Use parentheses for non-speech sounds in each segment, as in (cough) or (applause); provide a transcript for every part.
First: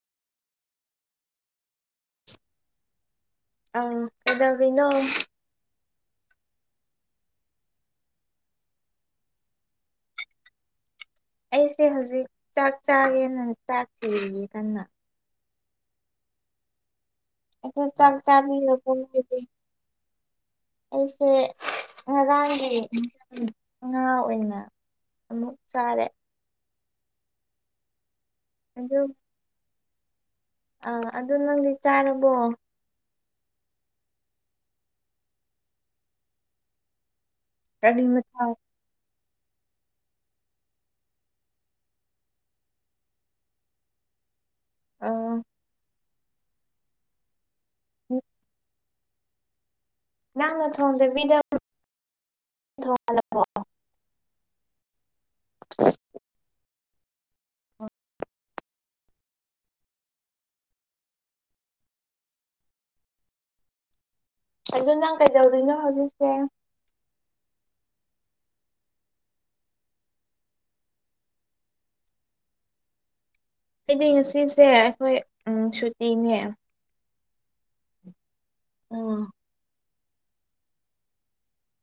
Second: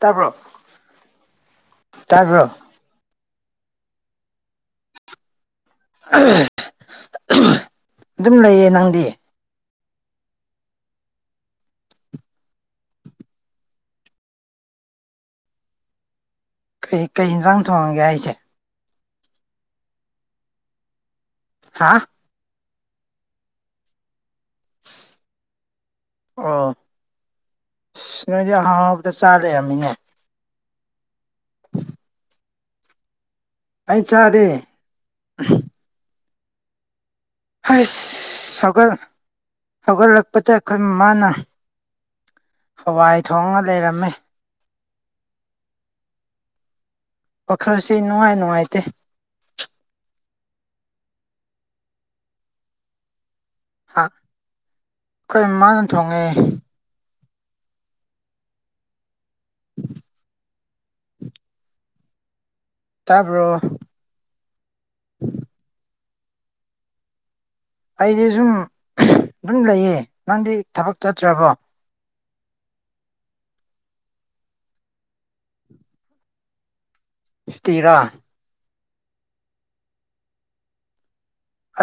ꯇꯥꯕ꯭ꯔꯣ ꯇꯥꯕ꯭ꯔꯣ ꯑꯥ ꯀꯩꯗꯧꯔꯤꯅꯣ ꯑꯗꯨꯝ ꯂꯩꯌꯦ ꯅꯪꯗꯤ ꯑꯩꯁꯦ ꯍꯧꯖꯤꯛ ꯆꯥꯛ ꯆꯥꯒꯦꯅ ꯆꯥꯛ ꯊꯤꯔꯤꯌꯦ ꯀꯟꯅ ꯀꯩ ꯀꯩ ꯌꯦꯟꯁꯥꯡ ꯊꯣꯡꯉꯒꯦ ꯍꯥꯏꯁꯦ (unintelligible) ꯑꯩꯁꯦ ꯍꯥ ꯉꯔꯥꯡꯒꯤ ꯉꯥ ꯑꯣꯏꯅ ꯑꯃꯨꯛ ꯆꯥꯔꯦ ꯑꯣ ꯑꯁ ꯅꯣꯏꯗꯤ ꯑꯍꯥꯎ ꯍꯥꯎꯕꯗ ꯆꯥ ꯂꯩꯔꯝꯃꯤꯅꯦ ꯑꯥ ꯑꯗꯨ ꯅꯪꯗꯤ ꯆꯥꯔꯕꯣ ꯑꯩ ꯆꯥꯔꯦ ꯎꯝ ꯀꯔꯤ ꯃꯊꯦꯜ ꯍꯩꯁ ꯁꯧꯒꯜ ꯍꯧꯒꯠꯂꯛꯄꯗ ꯑꯩꯈꯣꯏ ꯃꯃꯥꯅ ꯍꯋꯥꯏ ꯊꯣꯡꯉ ꯂꯩꯔꯝꯃꯦ ꯑꯥ ꯋꯥꯈꯜꯁꯦ ꯅꯨꯡꯉꯥꯏ ꯅꯨꯡꯉꯥꯏꯇꯦ ꯅꯪꯅ ꯊꯣꯡꯗꯕꯤꯗ (unintelligible) ꯍꯥ ꯑꯩꯈꯣꯏ ꯃꯃꯥꯡꯅ ꯊꯣꯡꯉꯦ ꯇꯥꯕ꯭ꯔꯣ ꯑꯗꯨ ꯅꯪ ꯀꯩꯗꯧꯔꯤꯅꯣ ꯍꯧꯖꯤꯛꯁꯦ ꯑꯩꯗꯤ ꯁꯨꯝ ꯑꯗꯨꯝ ꯂꯩꯌꯦ ꯅꯪꯗꯤ ꯊꯕꯛ ꯆꯠꯇ꯭ꯔꯕꯣ ꯑꯩꯗꯤ ꯉꯁꯤꯁꯦ ꯑꯩꯈꯣꯏ ꯎꯝ ꯁꯨꯇꯤꯅꯦ ꯁꯨꯇꯤꯔꯥ ꯎꯝ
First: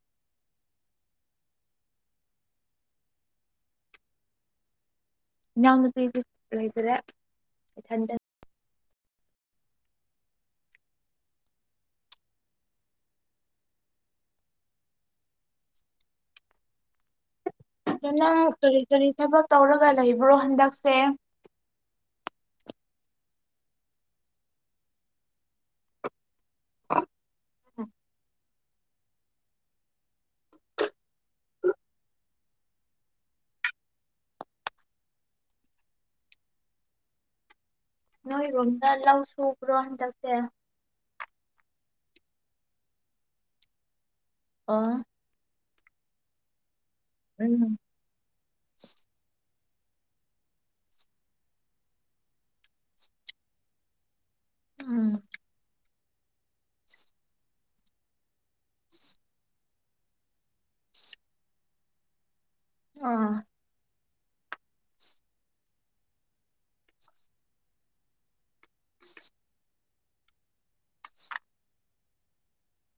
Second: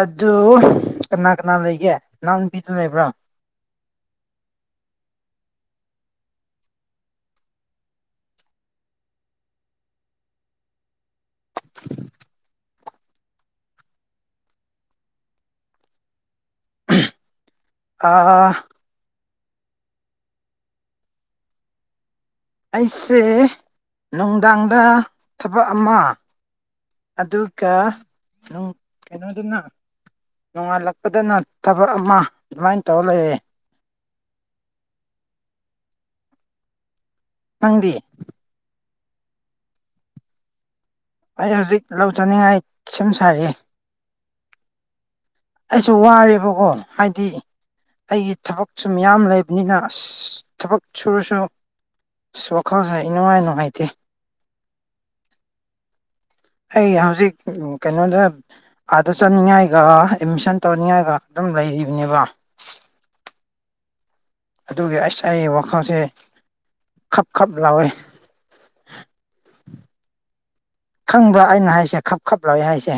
ꯑꯗꯨ ꯀꯅꯥ ꯀꯅꯥ ꯂꯩꯒꯦ ꯅꯅꯥꯎ ꯅꯨꯄꯤꯗꯨ ꯂꯩꯕ꯭ꯔ ꯏꯅꯥꯎꯅꯨꯄꯤꯗꯤ ꯂꯩꯇꯔꯦ ꯌꯟꯗꯛ (unintelligible) ꯑꯗꯨꯅꯪ ꯑꯥ ꯀꯔꯤ ꯀꯔꯤ ꯊꯥꯕꯛ ꯇꯧꯔꯒ ꯂꯩꯕ꯭ꯔꯣ ꯍꯟꯗꯛꯁꯦ ꯑꯩꯁꯦ ꯅꯨꯡꯗꯥꯡꯗꯥ ꯊꯕꯛ ꯑꯃ ꯑꯗꯨꯀꯥ ꯎꯝ ꯀꯩꯅꯣꯗꯥꯅ ꯅꯣꯡꯉꯥꯜꯂꯛꯄꯗꯅ ꯊꯕꯛ ꯑꯃ ꯑꯗꯨꯃꯥꯏꯅ ꯇꯧꯔ ꯂꯩꯌꯦ ꯅꯪꯗꯤ ꯅꯣꯏꯔꯣꯝꯗꯥ ꯂꯧ ꯁꯨꯕ꯭ꯔꯣ ꯍꯟꯗꯛꯁꯦ ꯑꯩ ꯍꯧꯖꯤꯛ ꯂꯧꯖꯥꯅꯤꯡꯉꯥꯏ ꯁꯦꯝ ꯁꯥꯔꯤ ꯑꯥ ꯑꯩꯁꯨ ꯋꯥꯔꯦꯕꯥꯀꯣ ꯍꯥꯏꯗꯤ ꯎꯝ ꯑꯩꯒꯤ ꯊꯥꯕꯛꯁꯨ ꯃꯌꯥꯝ ꯂꯩꯕꯥꯅꯤꯅ ꯑꯁ ꯊꯕꯛ ꯁꯨꯔꯥꯁꯨ ꯑꯁ ꯋꯥꯈꯜꯁꯦ ꯑꯩꯅꯨꯡꯉꯥꯏ ꯅꯨꯡꯉꯥꯏꯇꯦ ꯎꯝ ꯑꯩ ꯍꯧꯖꯤꯛ ꯀꯩꯅꯣꯗꯥ ꯑꯥꯗ ꯆꯠꯅꯤꯡꯉꯥꯏꯒ ꯑꯦꯠꯃꯤꯁꯟ ꯇꯧꯅꯤꯡꯉꯥꯏꯒ ꯑꯗꯨꯝ ꯂꯩꯔꯤꯕꯥꯅꯦꯕꯥ ꯑꯝ ꯑꯗꯨꯒꯤ ꯑꯩꯁ ꯑꯩ ꯋꯥꯈꯜꯁꯦ ꯈꯞ ꯈꯞ ꯂꯥꯎꯏ ꯈꯪꯕ꯭ꯔꯥ ꯑꯩꯅ ꯍꯥꯏꯁꯦ ꯈꯞ ꯈꯞ ꯂꯧꯋꯦ ꯍꯥꯏꯁꯦ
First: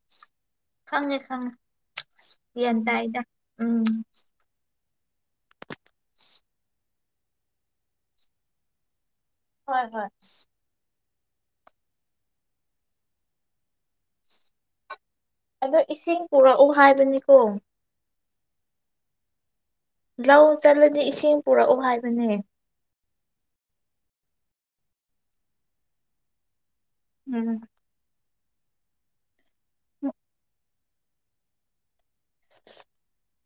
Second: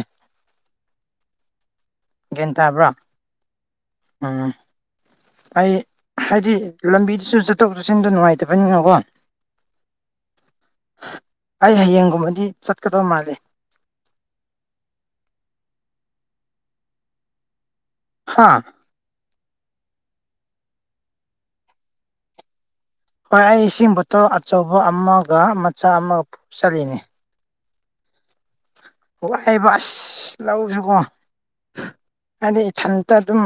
ꯈꯪꯉꯦ ꯈꯪꯉꯦ ꯒ꯭ꯌꯥꯟ ꯇꯥꯕ꯭ꯔꯣ ꯇꯥꯏꯗ ꯎꯝ ꯎꯝ ꯑꯩ ꯍꯥꯏꯗꯤ ꯂꯝꯕꯤꯗꯨꯁꯨ ꯆꯠꯊꯣꯛ ꯆꯠꯁꯤꯟꯗꯣ ꯅꯨꯡꯉꯥꯏꯇꯥꯕꯥꯅꯤꯅꯥꯀꯣ ꯍꯣꯏ ꯍꯣꯏ ꯑꯩ ꯍꯌꯦꯡꯒꯨꯝꯕꯥꯗꯤ ꯆꯠꯀꯥꯗꯧ ꯃꯥꯜꯂꯦ ꯑꯗꯣ ꯏꯁꯤꯡ ꯄꯨꯔꯛꯎ ꯍꯥꯏꯕꯥꯅꯤꯀꯣ ꯍꯥ ꯂꯧ ꯆꯠꯂꯥꯗꯤ ꯏꯁꯤꯡ ꯄꯨꯔꯛꯎ ꯍꯥꯏꯕꯥꯅꯦ ꯍꯣꯏ ꯑꯩ ꯏꯁꯤꯡ ꯕꯣꯇꯜ ꯑꯆꯧꯕ ꯑꯃꯒ ꯃꯆꯥ ꯑꯃꯒ ꯄꯨꯆꯠꯂꯤꯅꯦ ꯎꯝ (unintelligible) ꯂꯧꯁꯨꯀꯣ ꯍꯥꯏꯗꯤ ꯏꯊꯟꯇꯥ ꯑꯗꯨꯝ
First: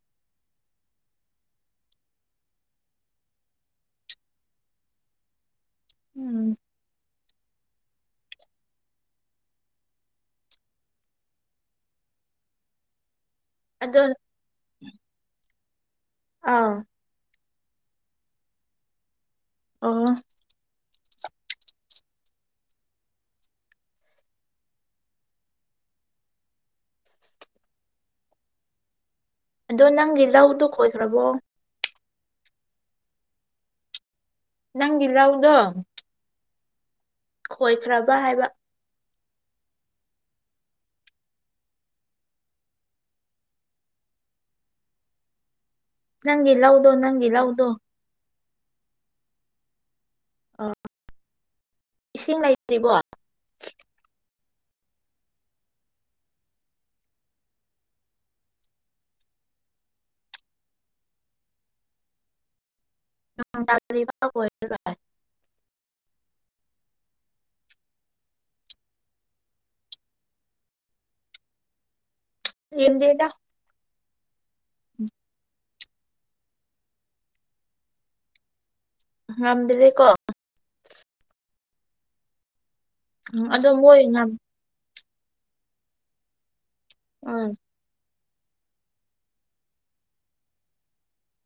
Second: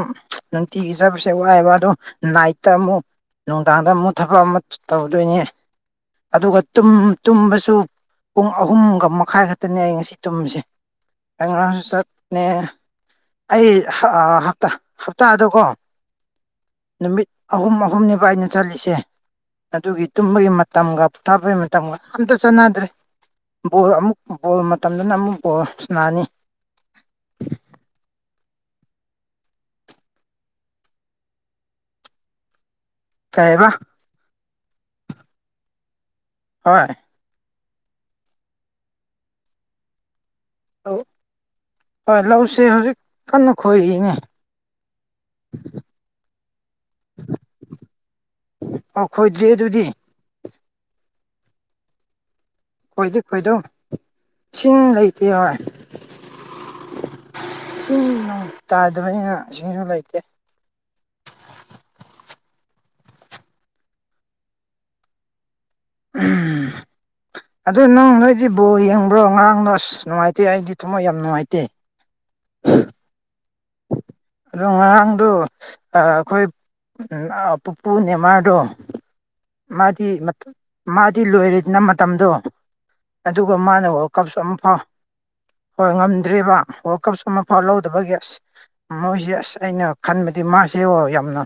ꯅꯨꯡꯇꯤꯒꯤꯖꯠꯕꯥꯁꯦ ꯋꯥꯏꯑꯦꯕꯥ ꯑꯗꯣ ꯅꯥꯏꯠꯇ ꯑꯃꯨꯛ ꯅꯨꯡꯗꯥꯡꯗ ꯑꯃꯨꯛ ꯊꯥꯕꯛ ꯑꯃ ꯇꯧꯗꯣꯏꯅꯦ ꯎꯝ ꯑꯗꯨꯒ ꯇꯨꯝ ꯇꯨꯝꯕꯁꯨ ꯄꯨꯡ ꯑꯍꯨꯝꯒꯥ ꯃꯈꯥꯏ ꯈꯛꯇꯥꯅꯤ ꯑꯩ ꯉꯥꯁꯤ ꯇꯨꯝꯃꯤꯁꯦ ꯑꯩ ꯉꯥꯔꯥꯡꯁꯨ ꯆꯠꯅꯦ ꯑꯩ ꯑꯗꯣ ꯍꯞꯇꯥꯗꯥꯀꯣ ꯑꯥ ꯅꯨꯃꯤꯠ ꯑꯍꯨꯝ ꯑꯍꯨꯝꯅꯦꯕꯥ ꯑꯩꯅ ꯆꯠꯂꯤꯁꯦ ꯑꯗꯨꯒꯤ ꯑꯣ ꯇꯨꯝꯕꯥꯒꯤ ꯃꯇꯝꯒ ꯄꯣꯊꯥꯕꯩ ꯃꯇꯝꯒꯥ ꯑꯝꯇꯥ ꯆꯥꯟꯅꯥꯗ꯭ꯔꯦ ꯕꯣꯜ ꯑꯃꯨꯛ ꯕꯣꯜ ꯃꯇꯝꯗꯥꯅ ꯑꯃꯨꯛ ꯕꯣꯜ ꯁꯥꯟꯅꯥꯅꯤ ꯑꯥꯗꯣ ꯅꯪꯒꯤ ꯂꯧꯗꯣ ꯈꯣꯏꯈ꯭ꯔꯕꯣ ꯀꯩꯑꯥꯕꯥ ꯅꯪꯒꯤ ꯂꯧꯗꯣ ꯍꯣꯏ ꯈꯣꯏꯈ꯭ꯔꯕꯥ ꯍꯥꯏꯕꯥ ꯑꯧ ꯍꯣꯏ ꯂꯧꯁꯦ ꯍꯧꯖꯤꯛ ꯀꯟꯅꯥ ꯈꯣꯏꯔꯤꯅꯦ (unintelligible) ꯅꯪꯒꯤ ꯂꯥꯎꯗꯣ ꯅꯪꯒꯤ ꯂꯥꯎꯗꯣ ꯑꯣꯈꯣꯏꯗꯤ ꯑꯗꯨꯗꯤ ꯑꯥ ꯏꯁꯤꯡ ꯂꯩꯇ꯭ꯔꯤꯕꯣ ꯍꯣꯏꯗꯧ ꯏꯁꯤꯡ ꯂꯩꯇꯦ ꯍꯣꯏ ꯅꯣꯡ ꯇꯥꯗꯕꯅꯤꯅ ꯏꯁꯤꯡꯁꯨ ꯂꯩꯇꯦ ꯅꯣꯡ ꯇꯥꯗ꯭ꯔꯤꯕ ꯑꯣꯏꯔꯒ ꯎꯝ ꯑꯗꯨ ꯅꯪ ꯅꯣꯏꯗꯤ ꯕꯣꯜ ꯌꯦꯡꯕ꯭ꯔꯣ ꯉꯔꯥꯡꯗꯣ ꯑꯁ ꯅꯨꯡꯉꯥꯏꯇꯦ ꯑꯩꯗꯤ ꯊꯝꯃꯣꯏ ꯌꯥꯝ ꯅꯨꯡꯉꯥꯏꯇꯦ (inaudible) ꯂꯦꯝꯗꯦꯗ ꯑꯗꯣ ꯉꯔꯥꯡꯗꯣ ꯑꯩꯈꯣꯏ ꯄꯨꯄꯨ ꯅꯦꯃꯥꯔꯗꯣ ꯃꯥꯗꯤ ꯉꯝꯗ꯭ꯔꯦꯀꯣ ꯃꯥꯗꯤ ꯂꯣꯏꯔꯦꯗꯅ ꯃꯇꯝꯗꯣ ꯎꯝ ꯑꯗꯨꯒ ꯑꯗꯣ ꯃꯥꯅ ꯃꯣꯏ ꯋꯥꯔꯜꯗ ꯉꯝ ꯀꯞꯁꯨ ꯑꯃ ꯐꯥꯎ ꯍꯣꯏ ꯉꯝꯗ꯭ꯔꯤꯕ ꯋꯥꯔꯜꯗ ꯀꯞꯁꯨ ꯎꯝ ꯑꯃꯐꯥꯎ ꯂꯧꯗꯕꯒꯤ ꯑꯁ ꯃꯣꯏꯁꯦ ꯑꯁ ꯑꯩꯅ ꯈꯟꯕꯗꯤ ꯃꯥꯁꯦ ꯌꯥꯝꯅ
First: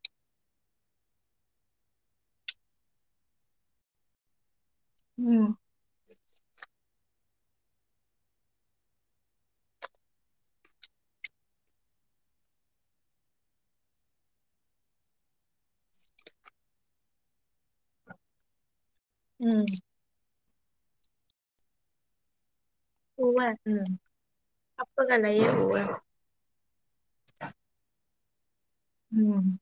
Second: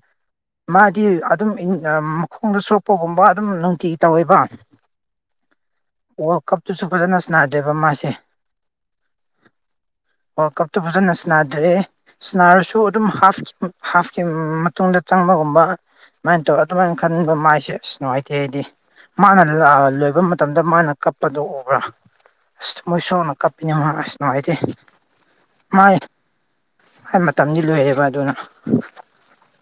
ꯃꯥꯗꯤ ꯑꯗꯨꯝ ꯃꯈꯣꯡꯗ ꯁꯣꯛꯄꯒꯨꯝꯕ ꯑꯗꯨꯝ ꯅꯨꯡꯇꯤꯒꯤ ꯇꯧꯋꯦꯕ ꯎꯝ ꯋꯥꯔꯜꯗ ꯀꯞꯇꯨꯁꯨ ꯐꯖꯟꯅ ꯁꯥꯅꯗꯦꯕ ꯃꯥꯁꯦ ꯋꯥꯔꯜꯗ ꯀꯞꯇꯣ ꯐꯖꯟꯅ ꯁꯥꯅꯗ꯭ꯔꯦ ꯁꯥꯅꯔꯁꯨ ꯑꯗꯨꯝ ꯍꯥꯜꯐꯀꯤ ꯍꯥꯜꯐꯀꯤ ꯃꯇꯨꯡꯗ ꯆꯪꯕꯒꯨꯝꯕ ꯑꯗꯨꯃꯥꯏꯅ ꯇꯧꯔ ꯑꯗꯨꯃꯥꯏꯅ ꯈꯟꯕ ꯃꯥꯏꯁꯦ ꯑꯁ ꯅꯨꯡꯉꯥꯏꯇꯦ ꯑꯩꯗꯤ ꯃꯥꯅ ꯎꯝ ꯂꯣꯏꯕ ꯃꯇꯝꯗ ꯃꯥꯅ ꯀꯞꯄꯗꯣ ꯎꯕ꯭ꯔꯥ ꯑꯁ ꯊꯃꯣꯏ ꯁꯣꯛꯅ ꯎꯋꯦ ꯀꯞꯄꯤꯅꯤ ꯎꯝ ꯃꯥ ꯑꯁ ꯅꯨꯡꯉꯥꯏꯇꯦ ꯍꯥꯞꯄꯒ ꯂꯩꯌꯦ ꯎꯋꯦ ꯃꯥꯥꯏ ꯃꯥꯏ ꯃꯇꯝꯗꯤ ꯂꯣꯏꯔꯦꯕ ꯑꯗꯨꯅ ꯎꯝ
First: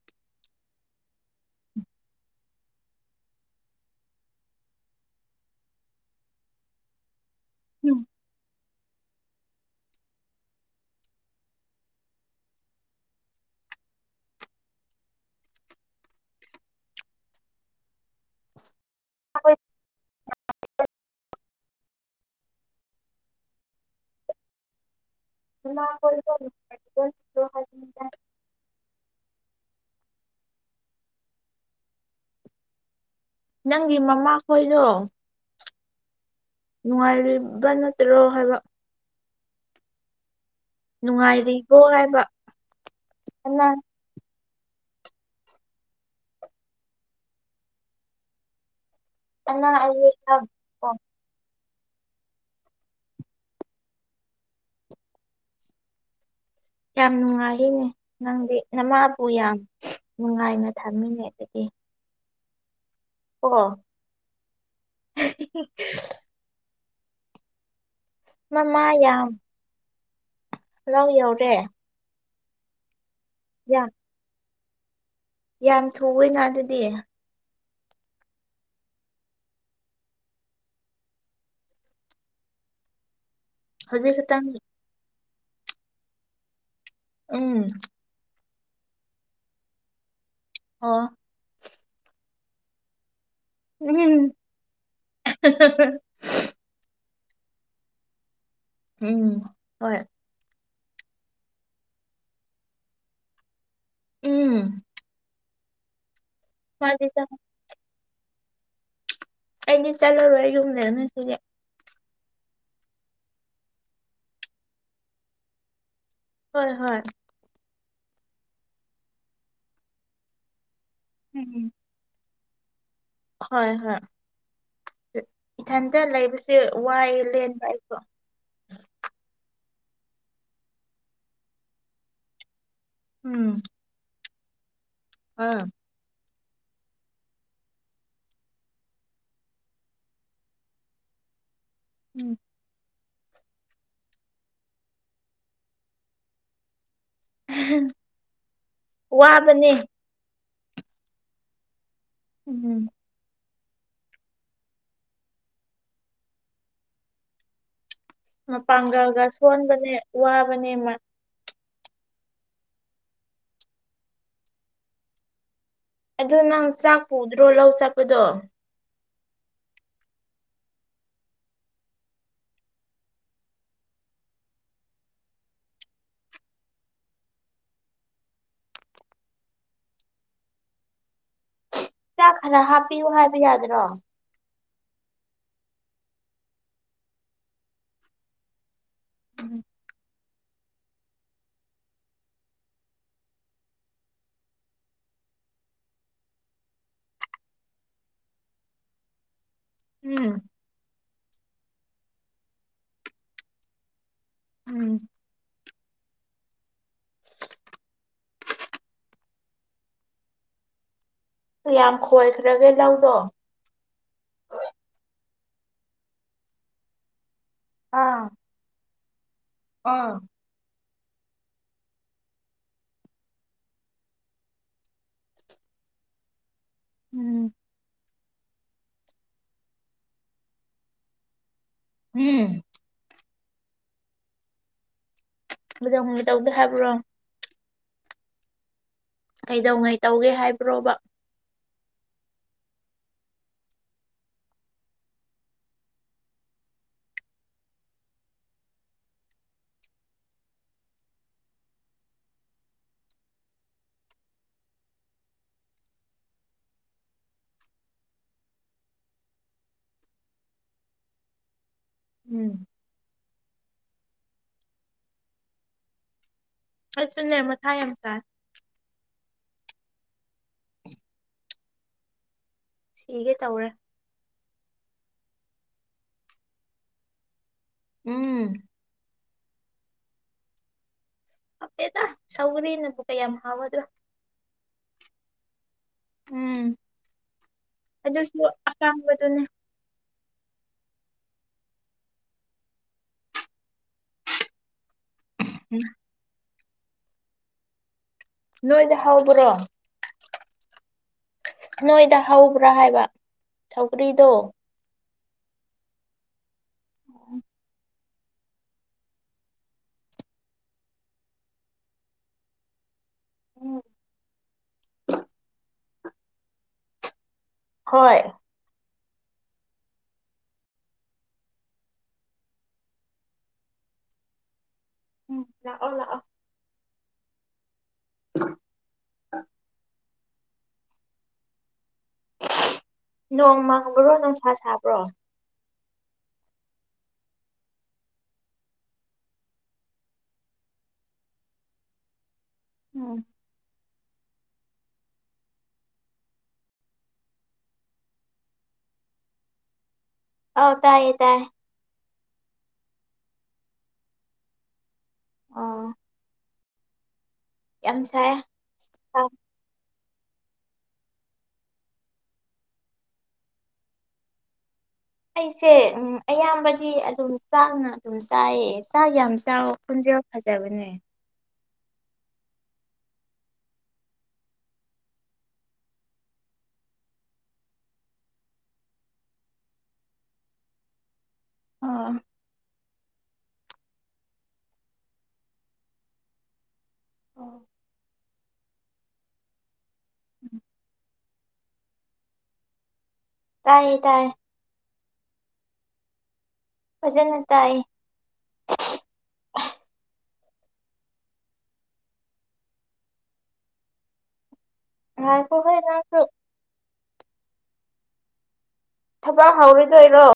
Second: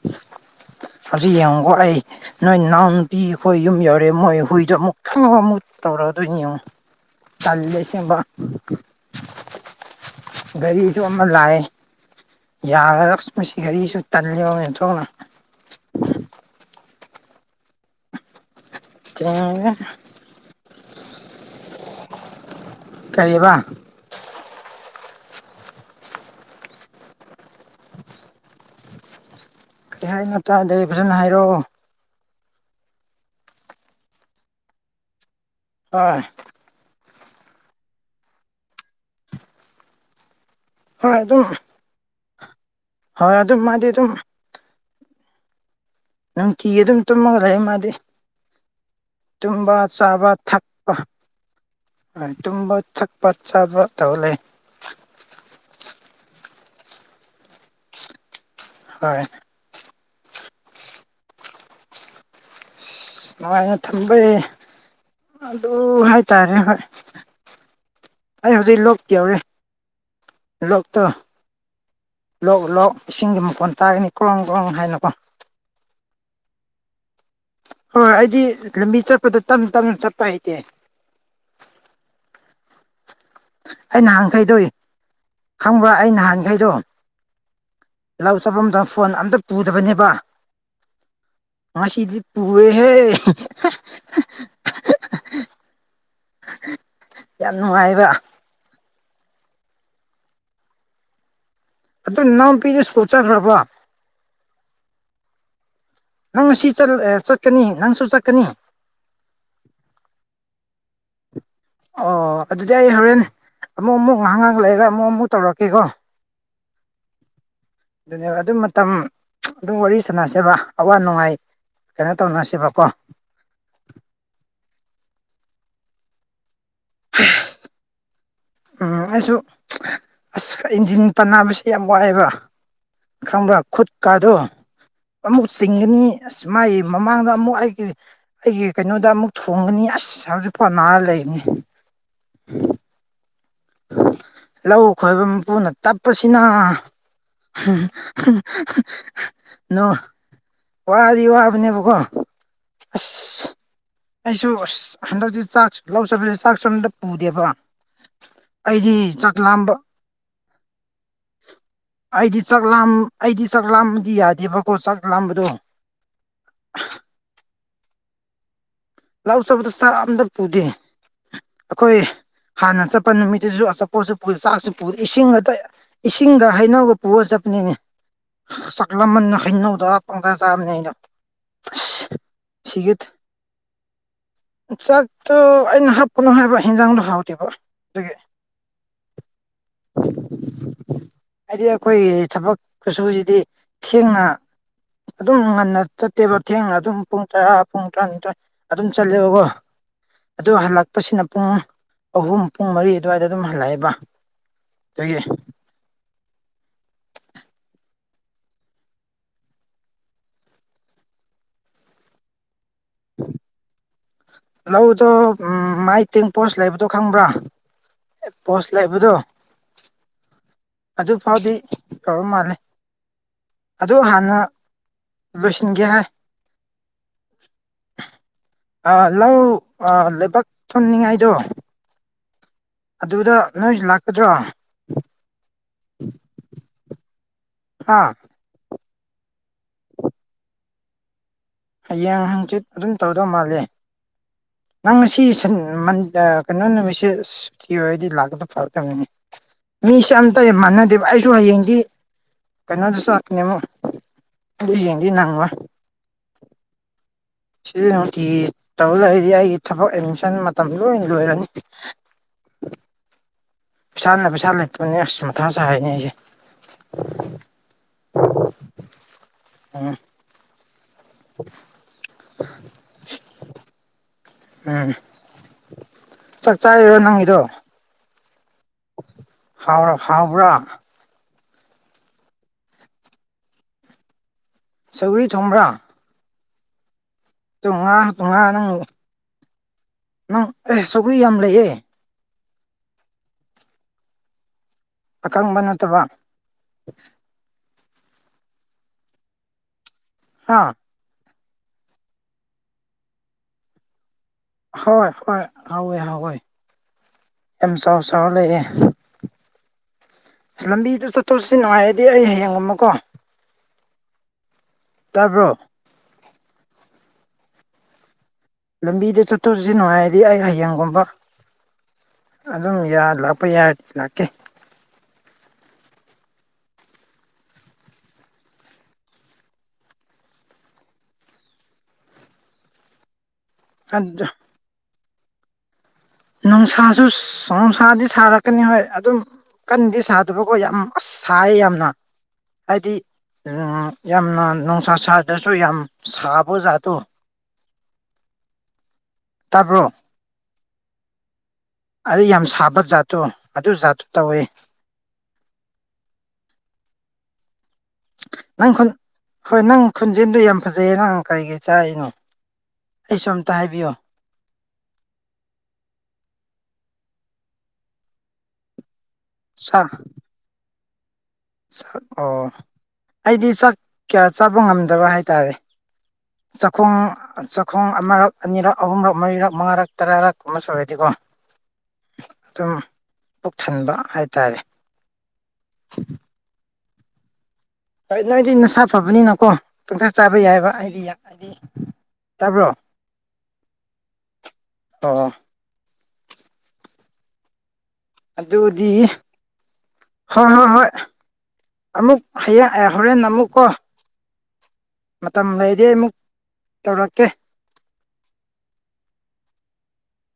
ꯍꯧꯖꯤꯛ ꯌꯦꯡꯉꯨꯀꯣ ꯑꯩ ꯅꯣꯏ ꯅꯅꯥꯎ ꯅꯨꯄꯤ ꯈꯣꯏ ꯌꯨꯝ ꯌꯧꯔꯦ ꯃꯣꯏ ꯍꯨꯏꯗꯣ ꯑꯃꯨꯛ ꯒ꯭ꯔꯡ ꯑꯃꯨꯛ ꯇꯧꯔꯛꯑꯗꯣꯏꯅꯦ ꯌꯦꯡꯉꯣ ꯇꯜꯂꯦ ꯎꯝ ꯑꯁꯦꯡꯕ ꯒꯥꯔꯤꯁꯨ ꯑꯃ ꯂꯥꯛꯑꯦ ꯌꯥꯒꯗ꯭ꯔ ꯑꯁ ꯃꯁꯤ ꯒꯥꯔꯤꯁꯨ ꯇꯜꯂꯤꯍꯦ ꯑꯣꯟꯊꯣꯛꯅ (inaudible) ꯀꯔꯤꯌꯦꯕ (inaudible) ꯀꯩ ꯍꯥꯏꯅꯣ ꯇꯥꯗꯦ ꯐꯖꯟꯅ ꯍꯥꯏꯔꯛꯑꯣ ꯅꯪꯒꯤ ꯃꯃꯥ ꯈꯣꯏꯗꯣ ꯍꯣꯏ ꯅꯨꯡꯉꯥꯏꯔꯤꯕ ꯅꯠꯇꯔꯣ ꯍꯥꯏꯕ ꯍꯣꯏ ꯑꯗꯨꯝ ꯅꯨꯡꯉꯥꯏꯔꯤꯕꯣ ꯍꯥꯏꯕ ꯍꯣꯏ ꯑꯗꯨꯝ ꯑꯅꯥ ꯃꯥꯗꯤ ꯑꯗꯨꯝ ꯅꯨꯡꯇꯤꯒꯤ ꯑꯗꯨꯝ ꯇꯨꯝꯃꯒ ꯂꯩꯌꯦ ꯃꯥꯗꯤ ꯑꯅꯥ ꯇꯨꯝꯕ ꯑꯌꯦꯛ ꯆꯥꯕ ꯌꯥꯎꯗꯦꯀꯣ ꯊꯛꯄ ꯇꯨꯝꯕ ꯊꯛꯄ ꯆꯥꯕ ꯇꯧꯔ ꯂꯩ ꯌꯥꯝ ꯅꯨꯡꯉꯥꯏꯔꯤꯅꯦ ꯅꯪꯗꯤ ꯍꯣꯏ ꯅꯃꯥꯕꯨ ꯌꯥꯝ ꯅꯨꯡꯉꯥꯏꯅ ꯊꯥꯃꯤꯅꯦ ꯑꯗꯨꯗꯤ ꯀꯣ ꯅꯨꯡꯉꯥꯏꯅ ꯊꯝꯕꯩ ꯑꯗꯨ ꯍꯥꯏ ꯇꯥꯔꯦ ꯍꯣꯏ ꯑꯩ ꯍꯧꯖꯤꯛ ꯃꯃꯥ ꯂꯣꯛ ꯌꯥꯝ ꯌꯧꯔꯦ ꯂꯣꯛꯇꯣ ꯂꯧ ꯌꯧꯔꯦ ꯂꯣꯛ ꯂꯣꯛ ꯏꯁꯤꯡꯒꯤ ꯃꯈꯣꯟ ꯌꯥꯝ ꯇꯥꯒꯅꯤ ꯀ꯭ꯔꯣꯡ ꯀ꯭ꯔꯣꯡ ꯍꯥꯏꯅꯀꯣ ꯌꯥꯝ ꯊꯨꯏꯌꯦꯅ ꯑꯗꯨꯗꯤ ꯍꯣꯏ ꯑꯩꯗꯤ ꯂꯝꯕꯤ ꯆꯠꯄꯗ ꯇꯞꯅ ꯇꯞꯅ ꯆꯠꯄ ꯍꯩꯇꯦ ꯑꯩ ꯍꯧꯖꯤꯛ ꯈꯛꯇꯪ ꯅꯍꯥꯟꯈꯩꯗꯣ ꯈꯪꯕ꯭ꯔꯥ ꯑꯩ ꯅꯍꯥꯟꯈꯩꯗꯣ ꯎꯝ ꯂꯧ ꯆꯠꯐꯝꯗ ꯐꯣꯟ ꯑꯝꯇ ꯄꯨꯗꯕꯅꯦꯕ ꯑꯣ ꯉꯁꯤꯗꯤ ꯄꯨꯔꯦ ꯍꯦ ꯎꯝ ꯑꯍꯥ ꯍꯥ ꯍꯥ ꯌꯥꯝ ꯅꯨꯡꯉꯥꯏꯕ ꯎꯝ ꯍꯣꯏ꯫ ꯑꯗꯨ ꯅꯥꯎꯄꯤꯗꯨ ꯁ꯭ꯀꯣꯜ ꯆꯠꯈ꯭ꯔꯕ꯭ꯔ? ꯎꯝ꯫ ꯅꯪ ꯉꯁꯤ ꯃꯥꯗꯤ ꯆꯜꯑꯦ ꯆꯠꯀꯅꯤ ꯅꯪꯁꯨ ꯆꯠꯀꯅꯤ꯫ ꯑꯩꯗꯤ ꯆꯠꯂꯔꯣꯏ ꯌꯨꯝ ꯂꯩꯔꯅꯤ ꯉꯁꯤꯗꯤ꯫ ꯑꯣ ꯑꯗꯨꯗꯤ ꯑꯩ ꯍꯣꯔꯦꯟ ꯑꯃꯨꯛ ꯑꯃꯨꯛ ꯉꯥꯍꯥꯛ ꯉꯍꯥꯛ ꯂꯩꯔ ꯑꯃꯨꯛ ꯑꯃꯨꯛ ꯇꯧꯔꯛꯀꯦꯀꯣ꯫ ꯍꯣꯏ ꯍꯣꯏ꯫ ꯗꯨꯅꯦꯕ ꯑꯗꯨ ꯃꯇꯝ ꯑꯗꯨ ꯋꯥꯔꯤ ꯁꯥꯅꯁꯦꯕ ꯑꯋꯥ ꯅꯨꯡꯉꯥꯏ꯫ ꯎꯝ ꯀꯩꯅꯣ ꯇꯧꯅꯁꯦꯕꯀꯣ꯫ ꯍꯣꯏ ꯍꯣꯏ ꯏꯊꯟꯇ ꯂꯩꯕꯁꯦ ꯋꯥꯏ ꯂꯦꯟꯕ ꯑꯩꯁꯨ꯫ ꯎꯝ ꯑꯩꯁꯨ ꯑꯁ ꯏꯟꯖꯤꯟ ꯄꯅꯥꯝ ꯁꯦꯝꯃꯣ ꯋꯥꯏꯕ꯫ ꯎꯝ ꯈꯪꯕ꯭ꯔꯥ ꯈꯨꯠ ꯀꯥꯗꯣ ꯑꯃꯨꯛ ꯑꯥ ꯆꯤꯡꯒꯅꯤ꯫ ꯑꯁ ꯃꯥꯏ ꯃꯃꯥꯡꯗ ꯑꯃꯨꯛ ꯑꯩꯒꯤ ꯑꯩꯒꯤ ꯀꯩꯅꯣꯗ ꯑꯃꯨꯛ ꯊꯣꯡꯒꯅꯤ ꯑꯁ ꯍꯧꯖꯤꯛꯄꯣ ꯅꯥ ꯂꯩꯅꯤ꯫ ꯎꯝ꯫ ꯂꯧ ꯈꯣꯏꯕ ꯃꯄꯨꯅ ꯇꯞꯄꯁꯤꯅ (unintelligible) ꯋꯥꯕꯅꯦ ꯅꯣ ꯋꯥꯗꯤ ꯋꯥꯕꯅꯦꯕꯀꯣ ꯎꯝꯝ꯫ ꯑꯁ ꯑꯩꯁꯨ ꯑꯁ ꯍꯟꯗꯛꯆꯦ ꯆꯥꯛ ꯂꯧꯆꯠꯄꯁꯦ ꯆꯥꯛꯁꯨ ꯑꯝꯇ ꯄꯨꯗꯦꯕ꯫ ꯑꯩꯗꯤ ꯃꯄꯥꯡꯒꯜꯒ ꯆꯥꯛ ꯂꯥꯝꯕ ꯁꯣꯟꯕꯅꯦ ꯋꯥꯕꯅꯦ ꯃꯥ ꯑꯩꯗꯤ ꯆꯥꯛ ꯂꯥꯝ ꯑꯩꯗꯤ ꯆꯥꯛ ꯂꯥꯝꯕꯗꯤ ꯌꯥꯗꯦꯕꯀꯣ ꯆꯥꯛ ꯂꯥꯝꯕꯗꯨ꯫ ꯑꯗꯨ ꯅꯪ ꯆꯥꯛ ꯄꯨꯗ꯭ꯔꯣ ꯂꯧ ꯆꯠꯄꯗꯣ? ꯂꯧ ꯆꯕꯗꯨ ꯆꯥꯛ ꯑꯝꯗ ꯄꯨꯗꯦ ꯑꯈꯣꯏ ꯍꯥꯟꯅ ꯆꯠꯄ ꯅꯨꯃꯤꯠꯇꯨꯖꯨ ꯑꯆꯥꯄꯣꯠꯖꯨ ꯄꯨ ꯆꯥꯛꯁꯨ ꯄꯨ ꯏꯁꯤꯡ ꯉꯛꯇ ꯏꯁꯤꯡꯒ ꯍꯩꯅꯧꯒ ꯄꯨꯑ ꯆꯠꯄꯅꯤꯅꯦ꯫ ꯆꯥꯛꯂꯝꯃꯟꯅ ꯍꯩꯅꯧꯗ ꯄꯪꯆꯥ ꯆꯥꯕꯅꯤ ꯑꯩꯅ ꯫ ꯆꯥꯛ ꯈꯔ ꯍꯥꯞꯄꯤꯌꯨ ꯍꯥꯏꯕ ꯌꯥꯗ꯭ꯔꯣ꯫ ꯆꯥꯛꯇꯨ ꯑꯩꯅ ꯍꯞꯄꯨꯅꯨ ꯍꯥꯢꯕ ꯍꯦꯟꯖꯥꯡꯗꯨ ꯍꯥꯎꯇꯦꯕ ꯗꯨꯒꯤ꯫ ꯍꯥꯏꯗꯤ ꯑꯩꯈꯣꯏꯒꯤ ꯊꯕꯛ ꯈꯨꯁꯨꯖꯤꯗꯤ ꯊꯦꯡꯅ꯫ ꯑꯗꯨꯝ ꯉꯟꯅ ꯆꯠꯇꯦꯕ ꯊꯦꯡꯅ ꯑꯗꯨꯝ ꯄꯨꯡ ꯇꯔꯥ ꯄꯨꯡ ꯇꯔꯥꯅꯤꯊꯣꯏ ꯑꯗꯨꯝ ꯇꯜꯂꯦꯕꯒꯣ꯫ ꯎꯝ꯫ ꯗꯨ ꯍꯜꯂꯛꯄꯁꯤꯅ ꯄꯨꯡ ꯑꯍꯨꯝ ꯄꯨꯡ ꯃꯔꯤ ꯑꯗ꯭ꯋꯥꯏꯗ ꯑꯗꯨꯝ ꯍꯜꯂꯛꯑꯦꯕ ꯎꯝ ꯗꯨꯒꯤ꯫ (inaudible) ꯀꯌꯥꯝ ꯈꯣꯏꯈ꯭ꯔꯒꯦ ꯂꯧꯗꯣ ꯂꯧꯗꯣ ꯎꯝ ꯃꯥꯏ ꯇꯦꯡꯄꯣꯁ ꯂꯩꯕꯗꯣ ꯈꯪꯕ꯭ꯔꯥ ꯑꯥ ꯄꯣꯁ ꯂꯩꯕꯗꯨ ꯑꯥ ꯑꯗꯨ ꯐꯥꯎꯗꯤ ꯇꯧꯔ ꯃꯥꯜꯂꯦ ꯑꯗꯨ ꯍꯥꯟꯅ ꯂꯣꯏꯁꯤꯟꯒꯦ ꯍꯥꯏ ꯎꯝ ꯑꯥ ꯂꯧ ꯑꯥ ꯂꯩꯕꯥꯛ ꯊꯣꯟꯅꯤꯡꯉꯥꯏꯗꯨ ꯍꯨꯝ ꯑꯗꯨꯗ ꯅꯣꯏꯖꯨ ꯂꯥꯛꯀꯗ꯭ꯔꯣ ꯕꯨꯖꯝꯒꯤ ꯇꯧꯗꯦ ꯍꯥꯏꯕ꯭ꯔꯣ ꯍꯥ ꯀꯩꯗꯧꯉꯩ ꯇꯧꯒꯦ ꯍꯥꯏꯕ꯭ꯔꯣꯕ ꯍꯌꯦꯡ ꯍꯥꯡꯆꯤꯠ ꯑꯗꯨꯝ ꯇꯧꯗꯧ ꯃꯥꯜꯂꯦ ꯅꯪ ꯉꯁꯤ ꯁꯟ ꯃꯟ ꯑꯥ ꯀꯩꯅꯣ ꯅꯨꯃꯤꯠꯁꯦ ꯁꯨꯇꯤ ꯑꯣꯏꯔꯗꯤ ꯂꯥꯛꯀꯗ ꯐꯔꯗꯕꯅꯤꯅꯦ ꯃꯤꯁꯦ ꯑꯝꯇ ꯌꯥꯝ ꯃꯥꯟꯅꯗꯦꯕ ꯑꯩꯁꯨ ꯍꯌꯦꯡꯗꯤ ꯀꯩꯅꯣꯗ ꯆꯠꯀꯅꯤ ꯑꯃꯨꯛ ꯑꯗꯨ ꯌꯦꯡꯗꯤ ꯅꯪꯉꯣꯏ ꯁꯤ ꯅꯨꯡꯇꯤꯒꯤ ꯇꯧ ꯂꯩꯗꯤ ꯑꯩꯒꯤ ꯊꯕꯛ ꯑꯦꯗꯃꯤꯁꯟ ꯃꯇꯝ ꯂꯣꯏ ꯂꯣꯏꯔꯅꯤ ꯎꯝ ꯄꯩꯁꯥꯅ ꯄꯩꯁꯥ ꯂꯩꯇꯕꯅꯦ ꯑꯁ ꯃꯊꯥ ꯁꯥꯏꯅꯦ ꯑꯩꯁꯦ ꯑꯩꯁꯨꯅꯦ ꯃꯊꯥ ꯌꯥꯝ ꯁꯥꯏ ꯑ (inaudible) ꯁꯤꯒꯦ ꯇꯧꯔꯦ ꯎꯝ ꯆꯥꯛ ꯆꯥꯏꯔꯣ ꯅꯪꯒꯤꯗꯣ ꯎꯝ ꯍꯥꯎꯔꯣ ꯍꯥꯎꯕ꯭ꯔꯣ ꯍꯥꯎꯇꯦꯗ ꯁꯧꯒꯔꯤꯅꯕꯨ ꯀꯌꯥꯝ ꯍꯥꯎꯒꯗ꯭ꯔꯣ ꯁꯧꯒ꯭ꯔꯤ ꯊꯣꯡꯕ꯭ꯔꯥ ꯎꯝ ꯇꯨ ꯉꯥ ꯉꯥ ꯑꯗꯨꯁꯨ ꯅꯪ ꯑꯀꯥꯡꯕꯗꯨꯅꯦ ꯅꯪ ꯑꯦ ꯁꯧꯒ꯭ꯔꯤ ꯌꯥꯝ ꯂꯩꯌꯦ ꯑꯀꯪꯕ ꯅꯠꯇꯕ ꯅꯣꯏꯗ ꯍꯧꯕ꯭ꯔꯣ ꯍꯥ ꯅꯣꯏꯗ ꯍꯧꯕ꯭ꯔꯥ ꯍꯥꯏꯕ ꯁꯧꯒ꯭ꯔꯤꯗꯣ ꯍꯣꯏ ꯍꯣꯏ ꯍꯧꯋꯦ ꯍꯧꯋꯦ ꯌꯥꯝ ꯆꯥꯎ ꯆꯥꯎꯔ ꯂꯩꯌꯦ ꯂꯝꯕꯤꯗ ꯆꯠꯊꯣꯛ ꯆꯠꯁꯤꯟ ꯅꯨꯡꯉꯥꯏꯔꯗꯤ ꯑꯩ ꯍꯌꯦꯡ ꯒꯨꯝꯕꯀꯣ ꯎꯝ ꯇꯥꯕ꯭ꯔꯣ ꯍꯣꯏ ꯂꯝꯕꯤꯗ ꯆꯠꯊꯣꯛ ꯆꯠꯁꯤꯟ ꯅꯨꯡꯉꯥꯏꯔꯗꯤ ꯑꯩ ꯍꯌꯦꯡꯒꯨꯝꯕ ꯑꯗꯨꯝ ꯌꯥ ꯂꯥꯛꯄ ꯌꯥꯔꯗꯤ ꯂꯥꯛꯀꯦ ꯎꯝ ꯂꯥꯛꯑꯣ ꯂꯥꯛꯑꯣ (inaudible) ꯅꯣꯡ ꯃꯥꯡꯕ꯭ꯔꯣ ꯑꯗꯨ ꯅꯨꯡꯁꯥ ꯁꯥꯕ꯭ꯔꯣ ꯅꯨꯡꯁꯥꯁꯨ ꯅꯨꯡꯁꯥꯗꯤ ꯁꯥꯔꯛꯀꯅꯤ ꯍꯣꯏ ꯑꯗꯨꯝ ꯀꯟꯗꯤ ꯁꯥꯗꯕꯀꯣ ꯌꯥꯝ ꯑꯁ ꯁꯥꯏꯌꯦ ꯌꯥꯝꯅ ꯍꯥꯏꯗꯤ ꯎꯝ ꯌꯥꯝꯅ ꯅꯨꯡꯁꯥ ꯁꯥꯗ꯭ꯔꯁꯨ ꯌꯥꯝ ꯁꯥꯕ ꯖꯥꯠꯇꯣ ꯇꯥꯕ꯭ꯔꯣ ꯑꯧ ꯇꯥꯏꯌꯦ ꯇꯥꯏ ꯑꯩ ꯌꯥꯝ ꯁꯥꯕ ꯖꯥꯠꯇꯣ ꯑꯗꯨ ꯖꯥꯠꯇꯨ ꯇꯧꯏ ꯑꯥ ꯌꯥꯝ ꯁꯥꯏ ꯅꯪ ꯈꯨꯟ ꯍꯣꯏ ꯅꯪ ꯈꯨꯟꯖꯦꯜꯗꯣ ꯌꯥꯝ ꯐꯖꯩꯌꯦ ꯅꯪ ꯀꯔꯤ ꯀꯩ ꯆꯥꯔꯤꯅꯣ ꯑꯩꯁꯨ ꯑꯝꯇ ꯍꯥꯏꯕꯤꯌꯣ ꯑꯩꯁꯦ ꯎꯝ ꯑꯌꯥꯝꯕꯗꯤ ꯑꯗꯨꯝ ꯆꯥꯛꯅ ꯑꯗꯨꯝ ꯆꯥꯏꯌꯦ ꯆꯥꯛ ꯌꯥꯝ ꯆꯥꯎꯋꯣ ꯆꯥꯛ ꯈꯣꯟꯖꯦꯜ ꯐꯖꯕꯅꯦ ꯑꯣ ꯑꯩꯗꯤ ꯆꯥꯛ ꯀꯌꯥ ꯆꯥꯕ ꯉꯝꯗꯕ ꯍꯥꯏꯇꯥꯔꯦ ꯆꯥꯛꯈꯨꯝ ꯆꯥꯛꯈꯣꯡ ꯑꯃꯔꯛ ꯑꯅꯤꯔꯛ ꯑꯍꯨꯝꯔꯛ ꯃꯔꯤꯔꯛ ꯃꯉꯥꯔꯛ ꯇꯔꯥꯔꯛ ꯃꯨꯛ ꯁꯨꯔꯗꯤꯀꯣ ꯑꯥ ꯑꯗꯨꯝ ꯄꯨꯛ ꯊꯟꯕ ꯍꯥꯏꯇꯥꯔꯦ (inaudible) ꯍꯣꯏ ꯅꯣꯏꯗꯤ ꯅꯁꯥ ꯐꯕꯅꯤꯅꯀꯣ ꯄꯪꯆꯥ ꯆꯥꯕ ꯌꯥꯏꯕ ꯑꯩꯗꯤ ꯍꯥꯏꯗꯤ ꯇꯥꯕ꯭ꯔꯣ ꯇꯥꯏꯌꯦ ꯇꯥꯏ ꯑꯣ ꯐꯖꯟꯅ ꯇꯥꯏ ꯑꯗꯨꯗꯤ ꯍꯣꯏ ꯍꯣꯏ ꯍꯣꯏ ꯑꯃꯨꯛ ꯍꯌꯦꯡ ꯑ ꯍꯣꯔꯦꯟ ꯑꯃꯨꯛꯀꯣ ꯃꯇꯝ ꯉꯥꯏꯈꯣꯍꯦ ꯂꯩꯗꯤ ꯑꯃꯨꯛ ꯅꯪꯁꯨ ꯇꯧꯔꯀꯦ ꯊꯕꯛ ꯍꯧꯔꯣꯏꯗꯣꯏꯔꯣ